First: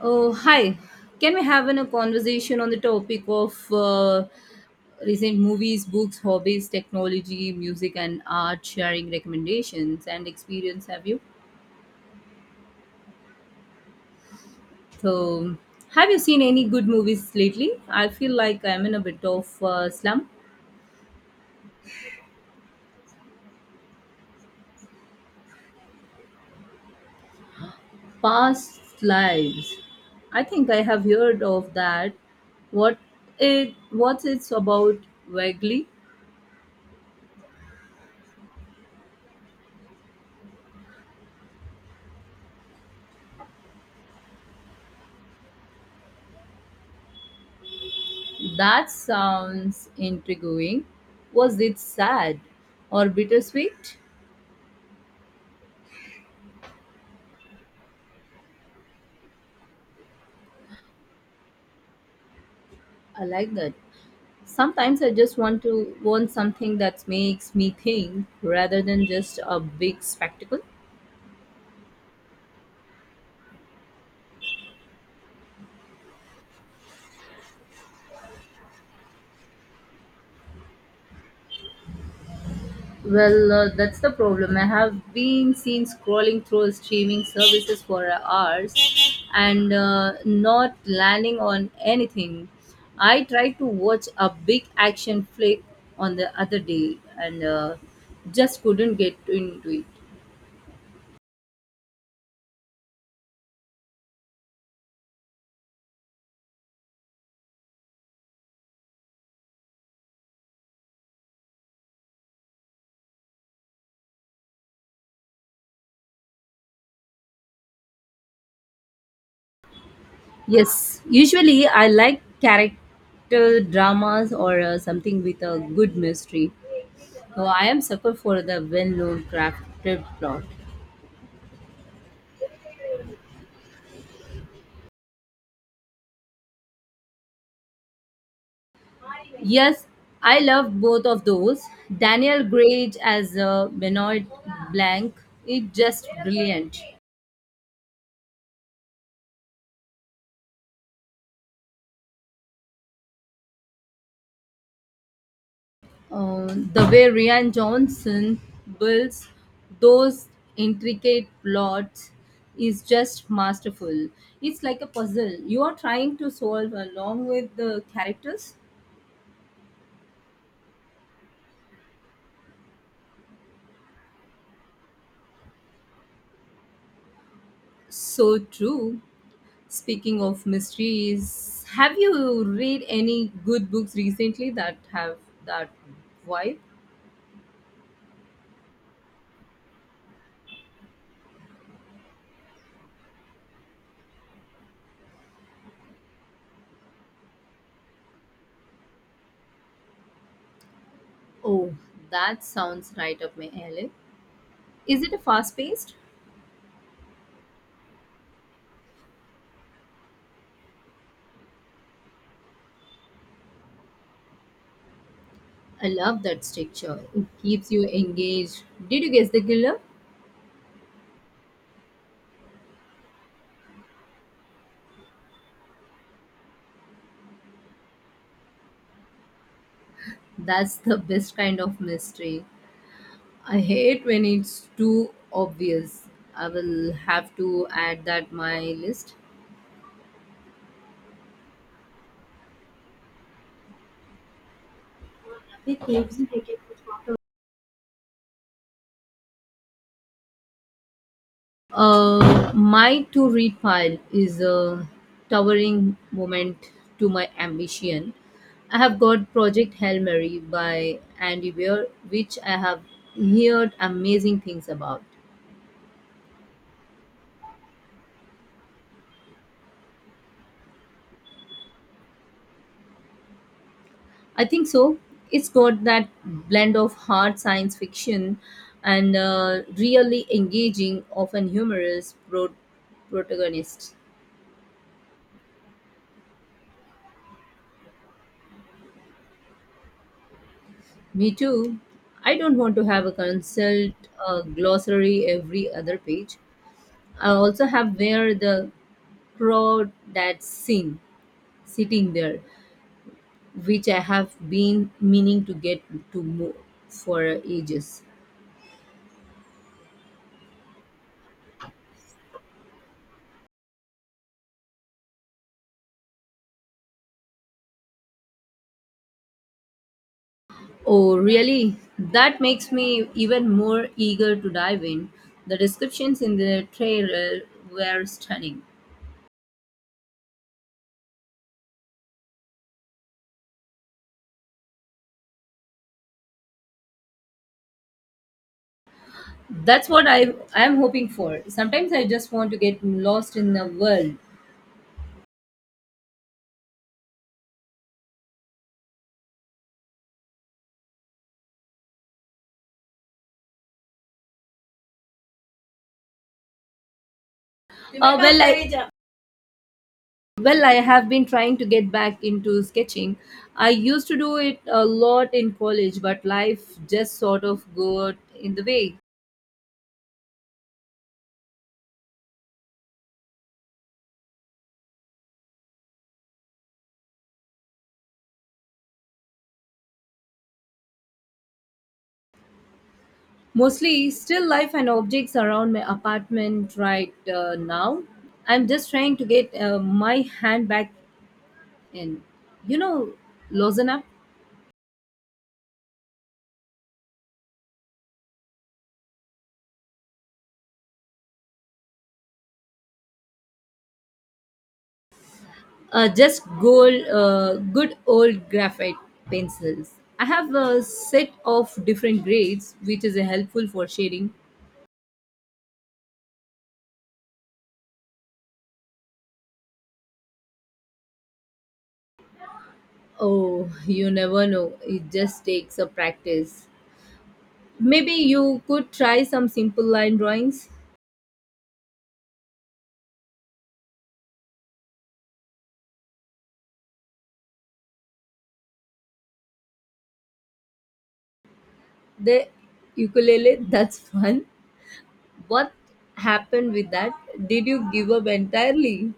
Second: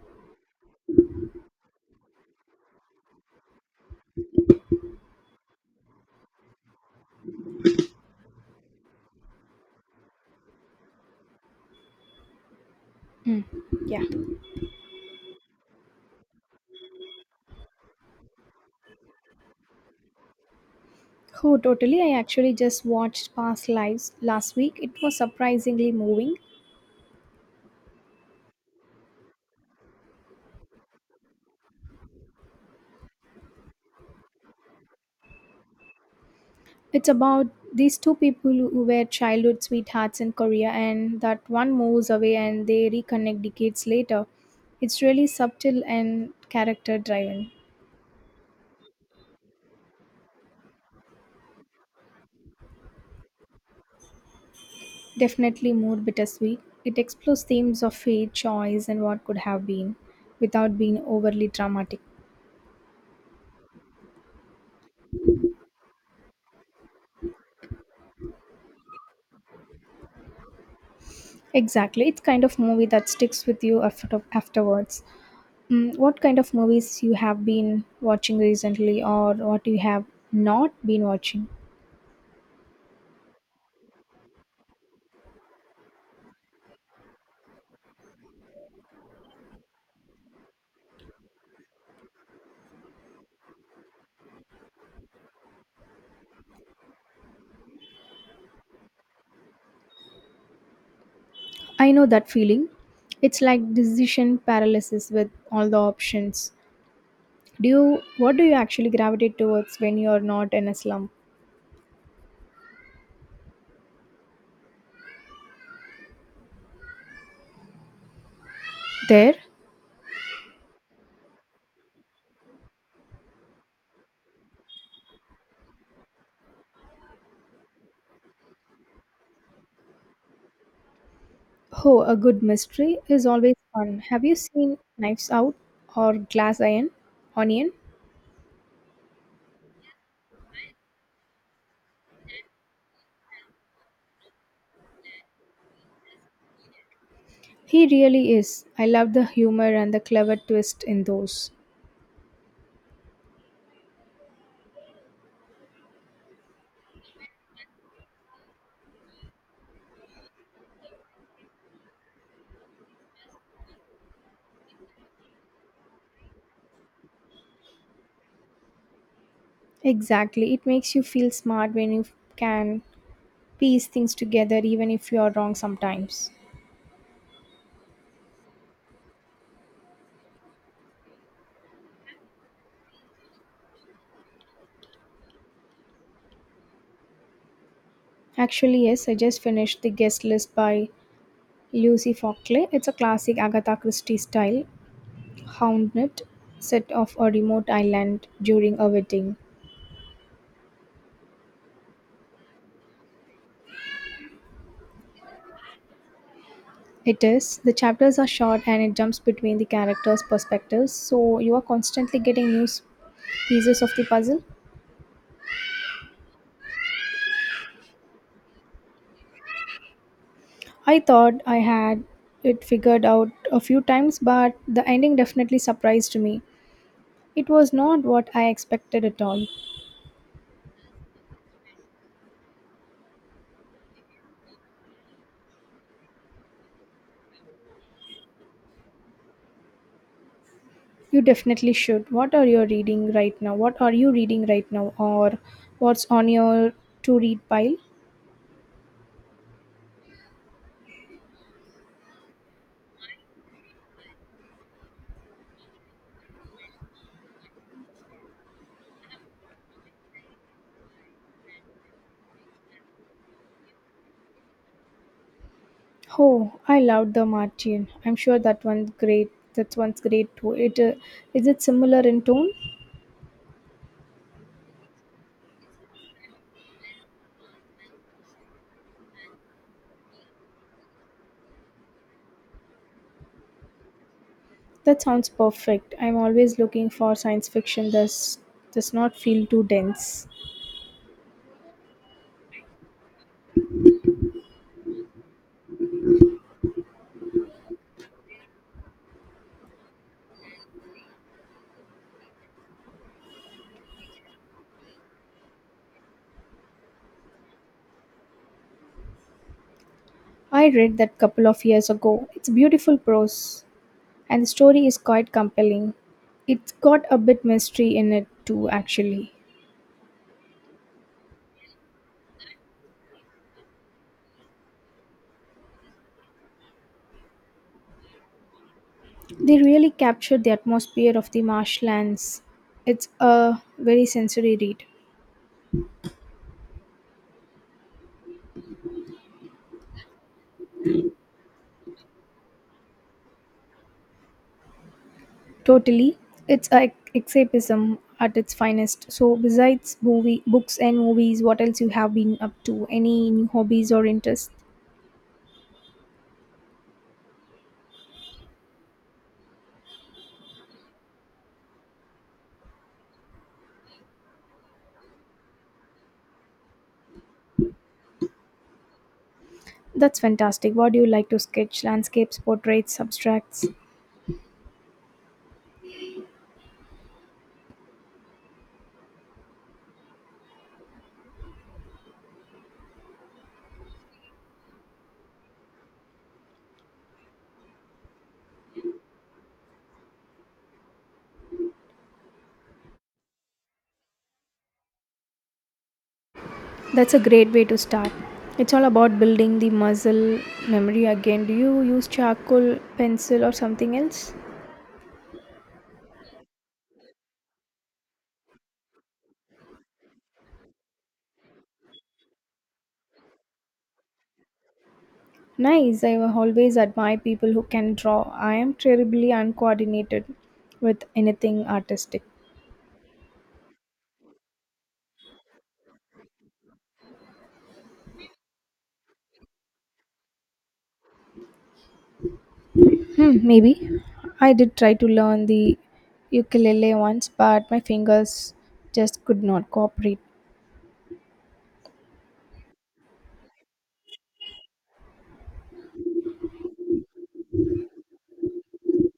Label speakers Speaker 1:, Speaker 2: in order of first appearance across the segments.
Speaker 1: Oh, hi. Can we have a conversation on the topic of recent movies, books, hobbies, technology, music, and art, sharing recommendations and experience? Have you?
Speaker 2: Mm, yeah.
Speaker 1: So, have you seen any good movies lately? I feel like I'm in a bit of slump.
Speaker 2: Oh, totally. I actually just watched Past Lives last week. It was surprisingly moving.
Speaker 1: Past lives. I think I have heard of that. What What's it's about vaguely?
Speaker 2: It's about these two people who were childhood sweethearts in Korea, and that one moves away and they reconnect decades later. It's really subtle and character driven.
Speaker 1: That sounds intriguing. Was it sad or bittersweet?
Speaker 2: Definitely more bittersweet. It explores themes of fate, choice, and what could have been without being overly dramatic.
Speaker 1: I like that. Sometimes I just want something that makes me think rather than just a big spectacle.
Speaker 2: Exactly. It's kind of movie that sticks with you afterwards. What kind of movies you have been watching recently or what you have not been watching?
Speaker 1: Well, that's the problem. I have been seen scrolling through streaming services for hours and not landing on anything. I tried to watch a big action flick on the other day and just couldn't get into it.
Speaker 2: I know that feeling. It's like decision paralysis with all the options. Do you What do you actually gravitate towards when you're not in a slump? There,
Speaker 1: Yes, usually I like character dramas or something with a good mystery. So I am sucker for the well-known crafted plot.
Speaker 2: oh, a good mystery is always fun. Have you seen Knives Out or Glass Iron? Onion?
Speaker 1: Yes, I love both of those. Daniel Gray as Benoit Blanc is just brilliant.
Speaker 2: He really is. I love the humor and the clever twist in those.
Speaker 1: Uh, the way Rian Johnson builds those intricate plots is just masterful. It's like a puzzle. You are trying to solve along with the characters.
Speaker 2: Exactly. It makes you feel smart when you can piece things together, even if you are wrong sometimes.
Speaker 1: So true. Speaking of mysteries, have you read any good books recently that have that vibe?
Speaker 2: Actually, yes, I just finished The Guest List by Lucy Fockley. It's a classic Agatha Christie style hounded set off a remote island during a wedding.
Speaker 1: Oh, that sounds right up my alley. Is it a fast paced?
Speaker 2: It is. The chapters are short and it jumps between the characters' perspectives, so you are constantly getting pieces of the puzzle.
Speaker 1: I love that structure. It keeps you engaged. Did you guess the killer?
Speaker 2: I thought I had it figured out a few times, but the ending definitely surprised me. It was not what I expected at all.
Speaker 1: That's the best kind of mystery. I hate when it's too obvious. I will have to add that my list.
Speaker 2: You definitely should. What are you reading right now? Or what's on your to read pile?
Speaker 1: My to read pile is a towering moment to my ambition. I have got Project Hail Mary by Andy Weir, which I have heard amazing things about.
Speaker 2: Oh, I loved The Martian. I'm sure that one's great. That one's great too. It is it similar in tone?
Speaker 1: I think so. It's got that blend of hard science fiction and really engaging, often humorous protagonist.
Speaker 2: That sounds perfect. I'm always looking for science fiction that does not feel too dense.
Speaker 1: Me too. I don't want to have a consult glossary every other page. I also have where the crow that sing sitting there, which I have been meaning to get to mo- for ages.
Speaker 2: I read that couple of years ago. It's beautiful prose and the story is quite compelling. It's got a bit mystery in it too actually.
Speaker 1: Oh, really? That makes me even more eager to dive in. The descriptions in the trailer were stunning.
Speaker 2: They really captured the atmosphere of the marshlands. It's a very sensory read.
Speaker 1: That's what I am hoping for. Sometimes I just want to get lost in the world.
Speaker 2: Totally. It's a escapism at its finest. So besides movie books and movies, what else you have been up to? Any new hobbies or interests?
Speaker 1: Uh, well, I, Well, I have been trying to get back into sketching. I used to do it a lot in college, but life just sort of got in the way.
Speaker 2: That's fantastic. What do you like to sketch? Landscapes, portraits, abstracts?
Speaker 1: Mostly still life and objects around my apartment right now. I'm just trying to get my hand back in. You know, Lozana?
Speaker 2: That's a great way to start. It's all about building the muscle memory again. Do you use charcoal, pencil, or something else?
Speaker 1: Just good old graphite pencils. I have a set of different grades, which is helpful for shading.
Speaker 2: Nice. I will always admire people who can draw. I am terribly uncoordinated with anything artistic.
Speaker 1: Oh, you never know. It just takes a practice. Maybe you could try some simple line drawings.
Speaker 2: Maybe. I did try to learn the ukulele once, but my fingers just could not cooperate.
Speaker 1: The ukulele, that's fun. What happened with that? Did you give up entirely?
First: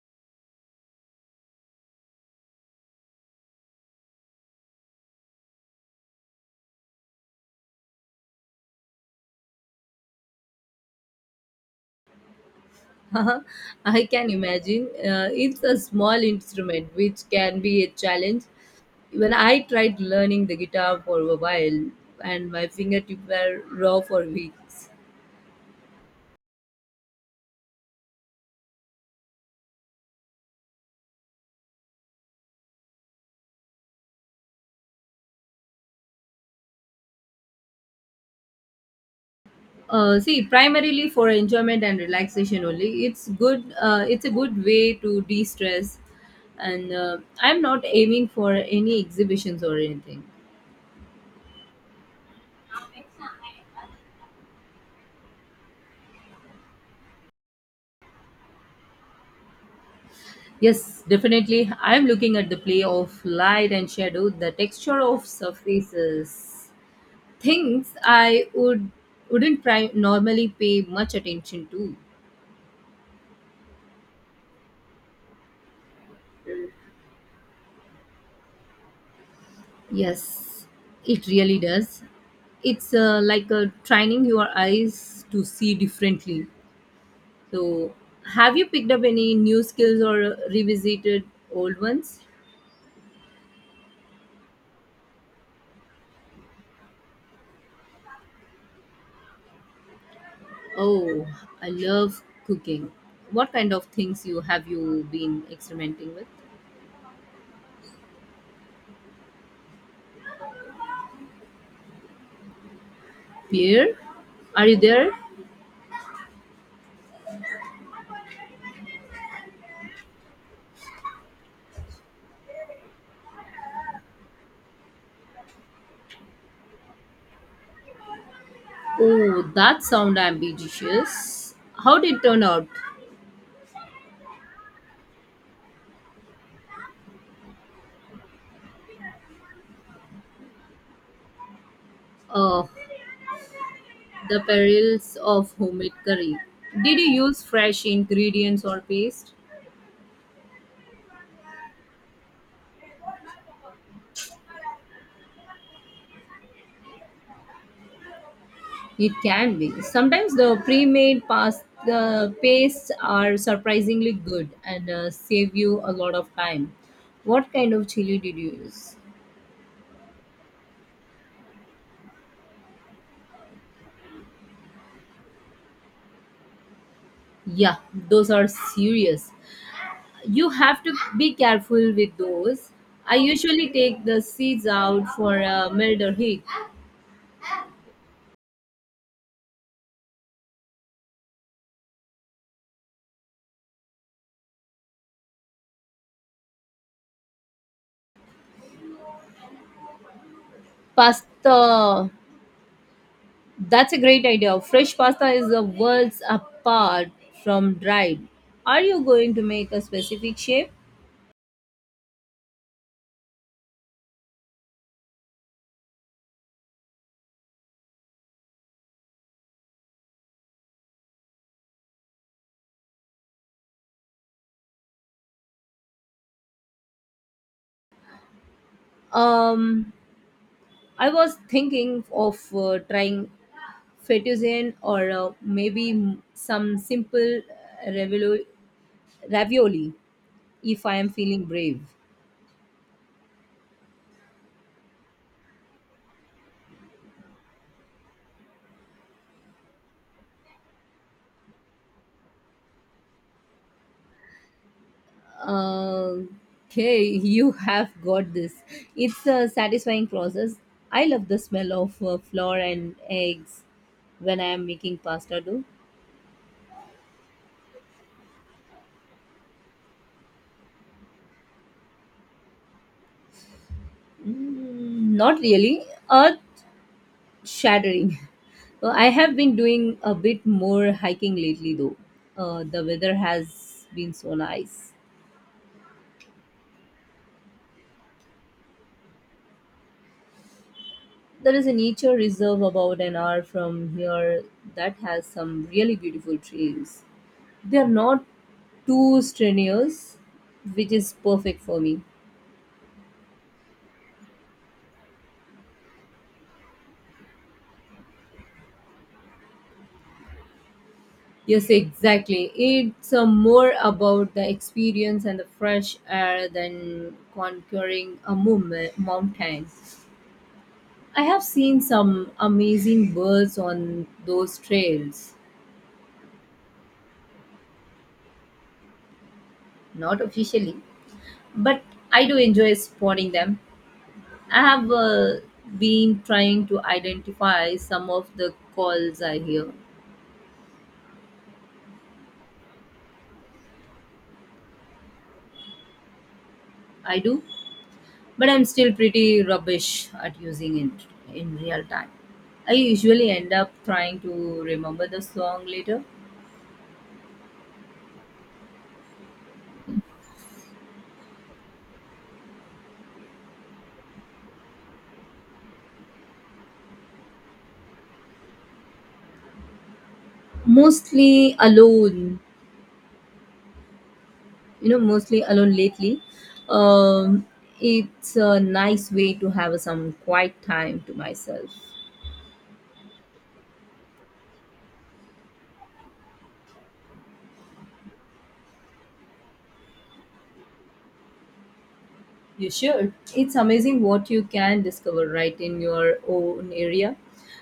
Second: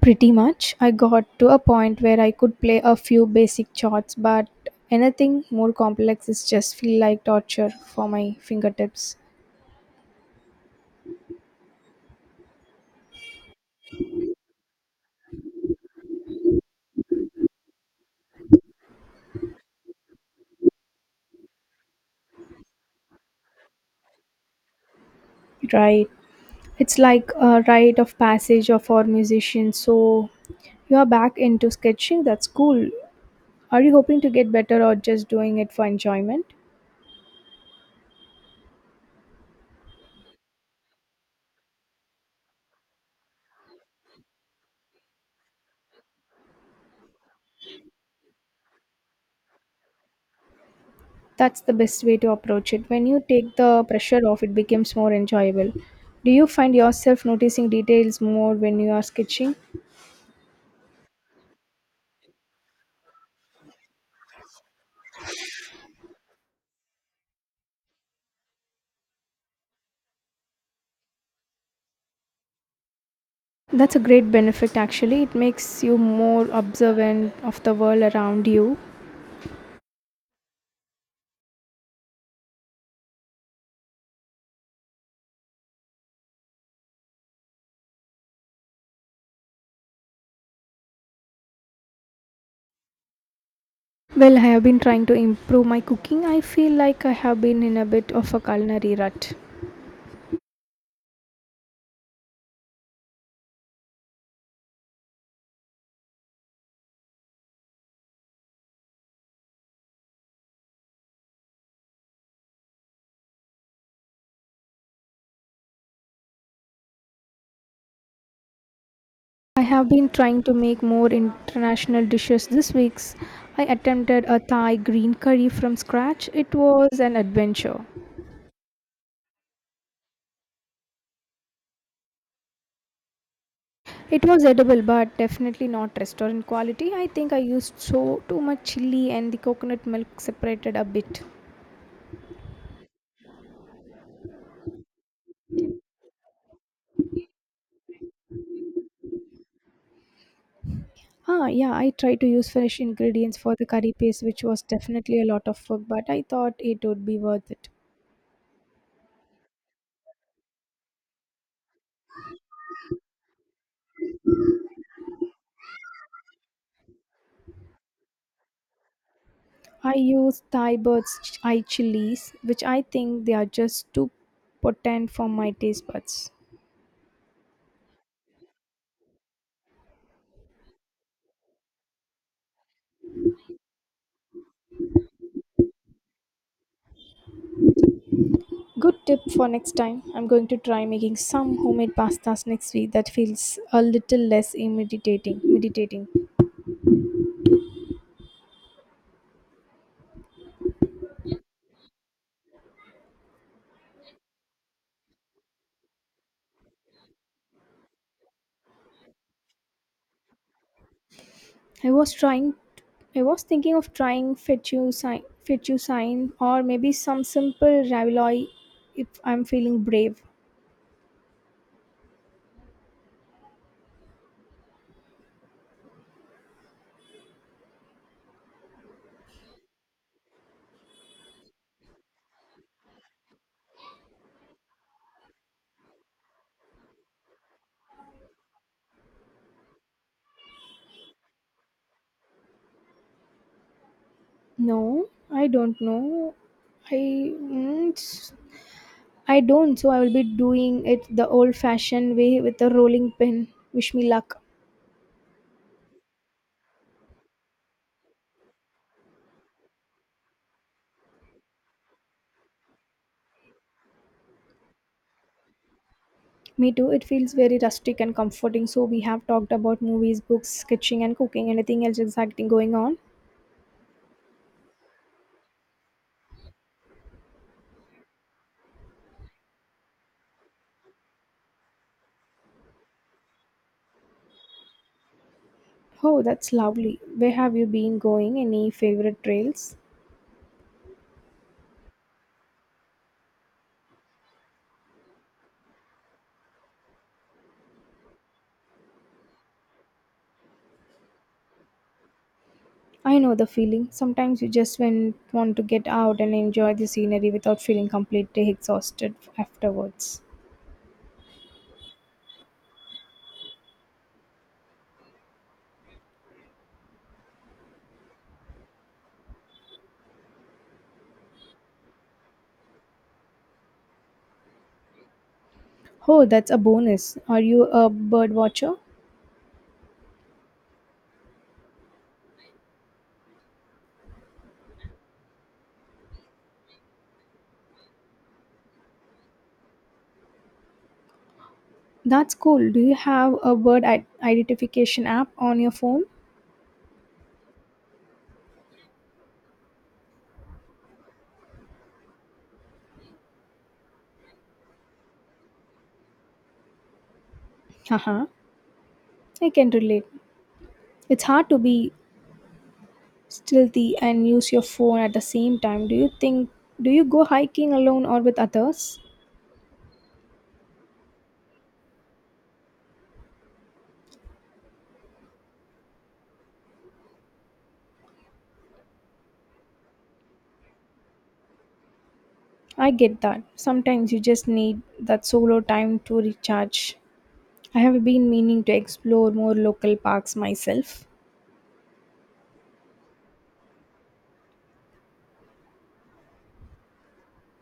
Speaker 2: Pretty much. I got to a point where I could play a few basic chords, but anything more complex is just feel like torture for my fingertips.
Speaker 1: I can imagine. It's a small instrument which can be a challenge. When I tried learning the guitar for a while and my fingertips were raw for weeks.
Speaker 2: Right. It's like a rite of passage of our musicians. So you are back into sketching. That's cool. Are you hoping to get better or just doing it for enjoyment?
Speaker 1: Primarily for enjoyment and relaxation only. It's good. It's a good way to de-stress, and I'm not aiming for any exhibitions or anything.
Speaker 2: That's the best way to approach it. When you take the pressure off, it becomes more enjoyable. Do you find yourself noticing details more when you are sketching?
Speaker 1: Yes, definitely. I'm looking at the play of light and shadow, the texture of surfaces, things I would wouldn't pri- normally pay much attention to.
Speaker 2: That's a great benefit actually. It makes you more observant of the world around you.
Speaker 1: Yes, it really does. It's like training your eyes to see differently. So, have you picked up any new skills or revisited old ones?
Speaker 2: Well, I have been trying to improve my cooking. I feel like I have been in a bit of a culinary rut.
Speaker 1: Oh, I love cooking. What kind of things you been experimenting with? Pierre, are you there?
Speaker 2: I have been trying to make more international dishes this week's. I attempted a Thai green curry from scratch. It was an adventure.
Speaker 1: Oh, that sound ambitious. How did it turn out?
Speaker 2: It was edible but definitely not restaurant quality. I think I used so too much chili and the coconut milk separated a bit.
Speaker 1: Oh, the perils of homemade curry. Did you use fresh ingredients or paste?
Speaker 2: Yeah, I tried to use fresh ingredients for the curry paste, which was definitely a lot of work, but I thought it would be worth it.
Speaker 1: It can be. Sometimes the pre-made pastes are surprisingly good and save you a lot of time. What kind of chili did you use?
Speaker 2: I used Thai bird's eye chilies, which I think they are just too potent for my taste buds.
Speaker 1: Yeah, those are serious. You have to be careful with those. I usually take the seeds out for a milder heat.
Speaker 2: Good tip for next time. I'm going to try making some homemade pastas next week that feels a little less intimidating. Meditating.
Speaker 1: Pasta, that's a great idea. Fresh pasta is the worlds apart from dried. Are you going to make a specific shape?
Speaker 2: I was trying I was thinking of trying fettuccine or maybe some simple ravioli if I'm feeling brave.
Speaker 1: Um, I was thinking of trying fettuccine or some simple ravioli if I am feeling brave.
Speaker 2: No, I don't know. I mm, it's- I don't. So I will be doing it the old-fashioned way with a rolling pin. Wish me luck.
Speaker 1: Uh, okay, you have got this. It's a satisfying process. I love the smell of flour and eggs when I am making pasta dough.
Speaker 2: Me too. It feels very rustic and comforting. So we have talked about movies, books, sketching, and cooking. Anything else exciting going on?
Speaker 1: Mm, not really. Shattering. I have been doing a bit more hiking lately, though. The weather has been so nice.
Speaker 2: Oh, that's lovely. Where have you been going? Any favorite trails?
Speaker 1: There is a nature reserve about an hour from here that has some really beautiful trails. They are not too strenuous, which is perfect for me.
Speaker 2: I know the feeling. Sometimes you just want to get out and enjoy the scenery without feeling completely exhausted afterwards.
Speaker 1: Yes, exactly. It's more about the experience and the fresh air than conquering a mountain. I have seen some amazing birds on those trails,
Speaker 2: Oh, that's a bonus. Are you a bird watcher?
Speaker 1: not officially, but I do enjoy spotting them. I have been trying to identify some of the calls I hear.
Speaker 2: That's cool. Do you have a identification app on your phone?
Speaker 1: I do, but I'm still pretty rubbish at using it in real time. I usually end up trying to remember the song later,
Speaker 2: Haha, I can relate. It's hard to be stealthy and use your phone at the same time. Do you go hiking alone or with others?
Speaker 1: mostly alone, you know, mostly alone lately, um, it's a nice way to have some quiet time to myself.
Speaker 2: I get that. Sometimes you just need that solo time to recharge. I have been meaning to explore more local parks myself.
Speaker 1: You should. It's amazing what you can discover right in your own area.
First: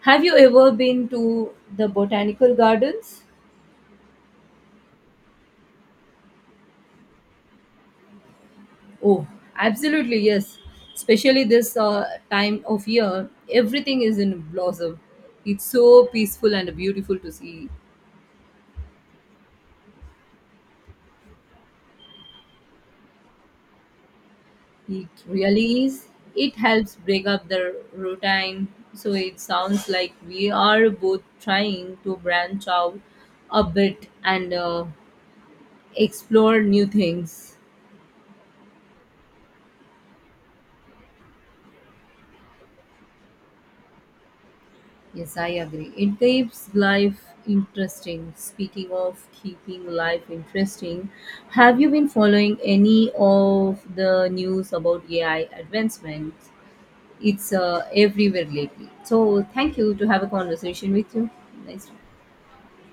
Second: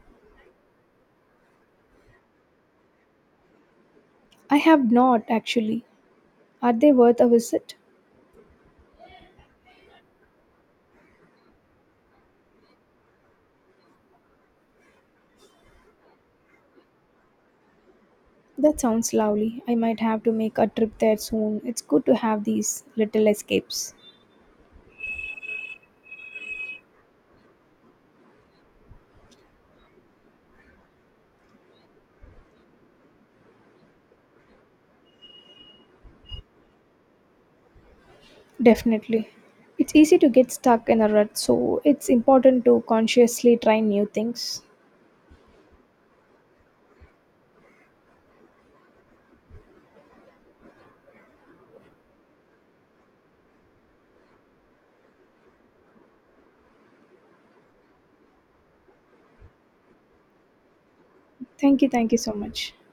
Speaker 1: Have you ever been to the botanical gardens?
Speaker 2: I have not actually. Are they worth a visit?
Speaker 1: Oh, absolutely, yes, especially this time of year, everything is in blossom. It's so peaceful and beautiful to see.
Speaker 2: That sounds lovely. I might have to make a trip there soon. It's good to have these little escapes.
Speaker 1: It really is. It helps break up the routine. So it sounds like we are both trying to branch out a bit and explore new things.
Speaker 2: Definitely. It's easy to get stuck in a rut, so it's important to consciously try new things.
Speaker 1: Yes, I agree. It keeps life interesting. Speaking of keeping life interesting, have you been following any of the news about AI advancements? It's everywhere lately. So, thank you to have a conversation with you. Nice.
Speaker 2: Thank you so much.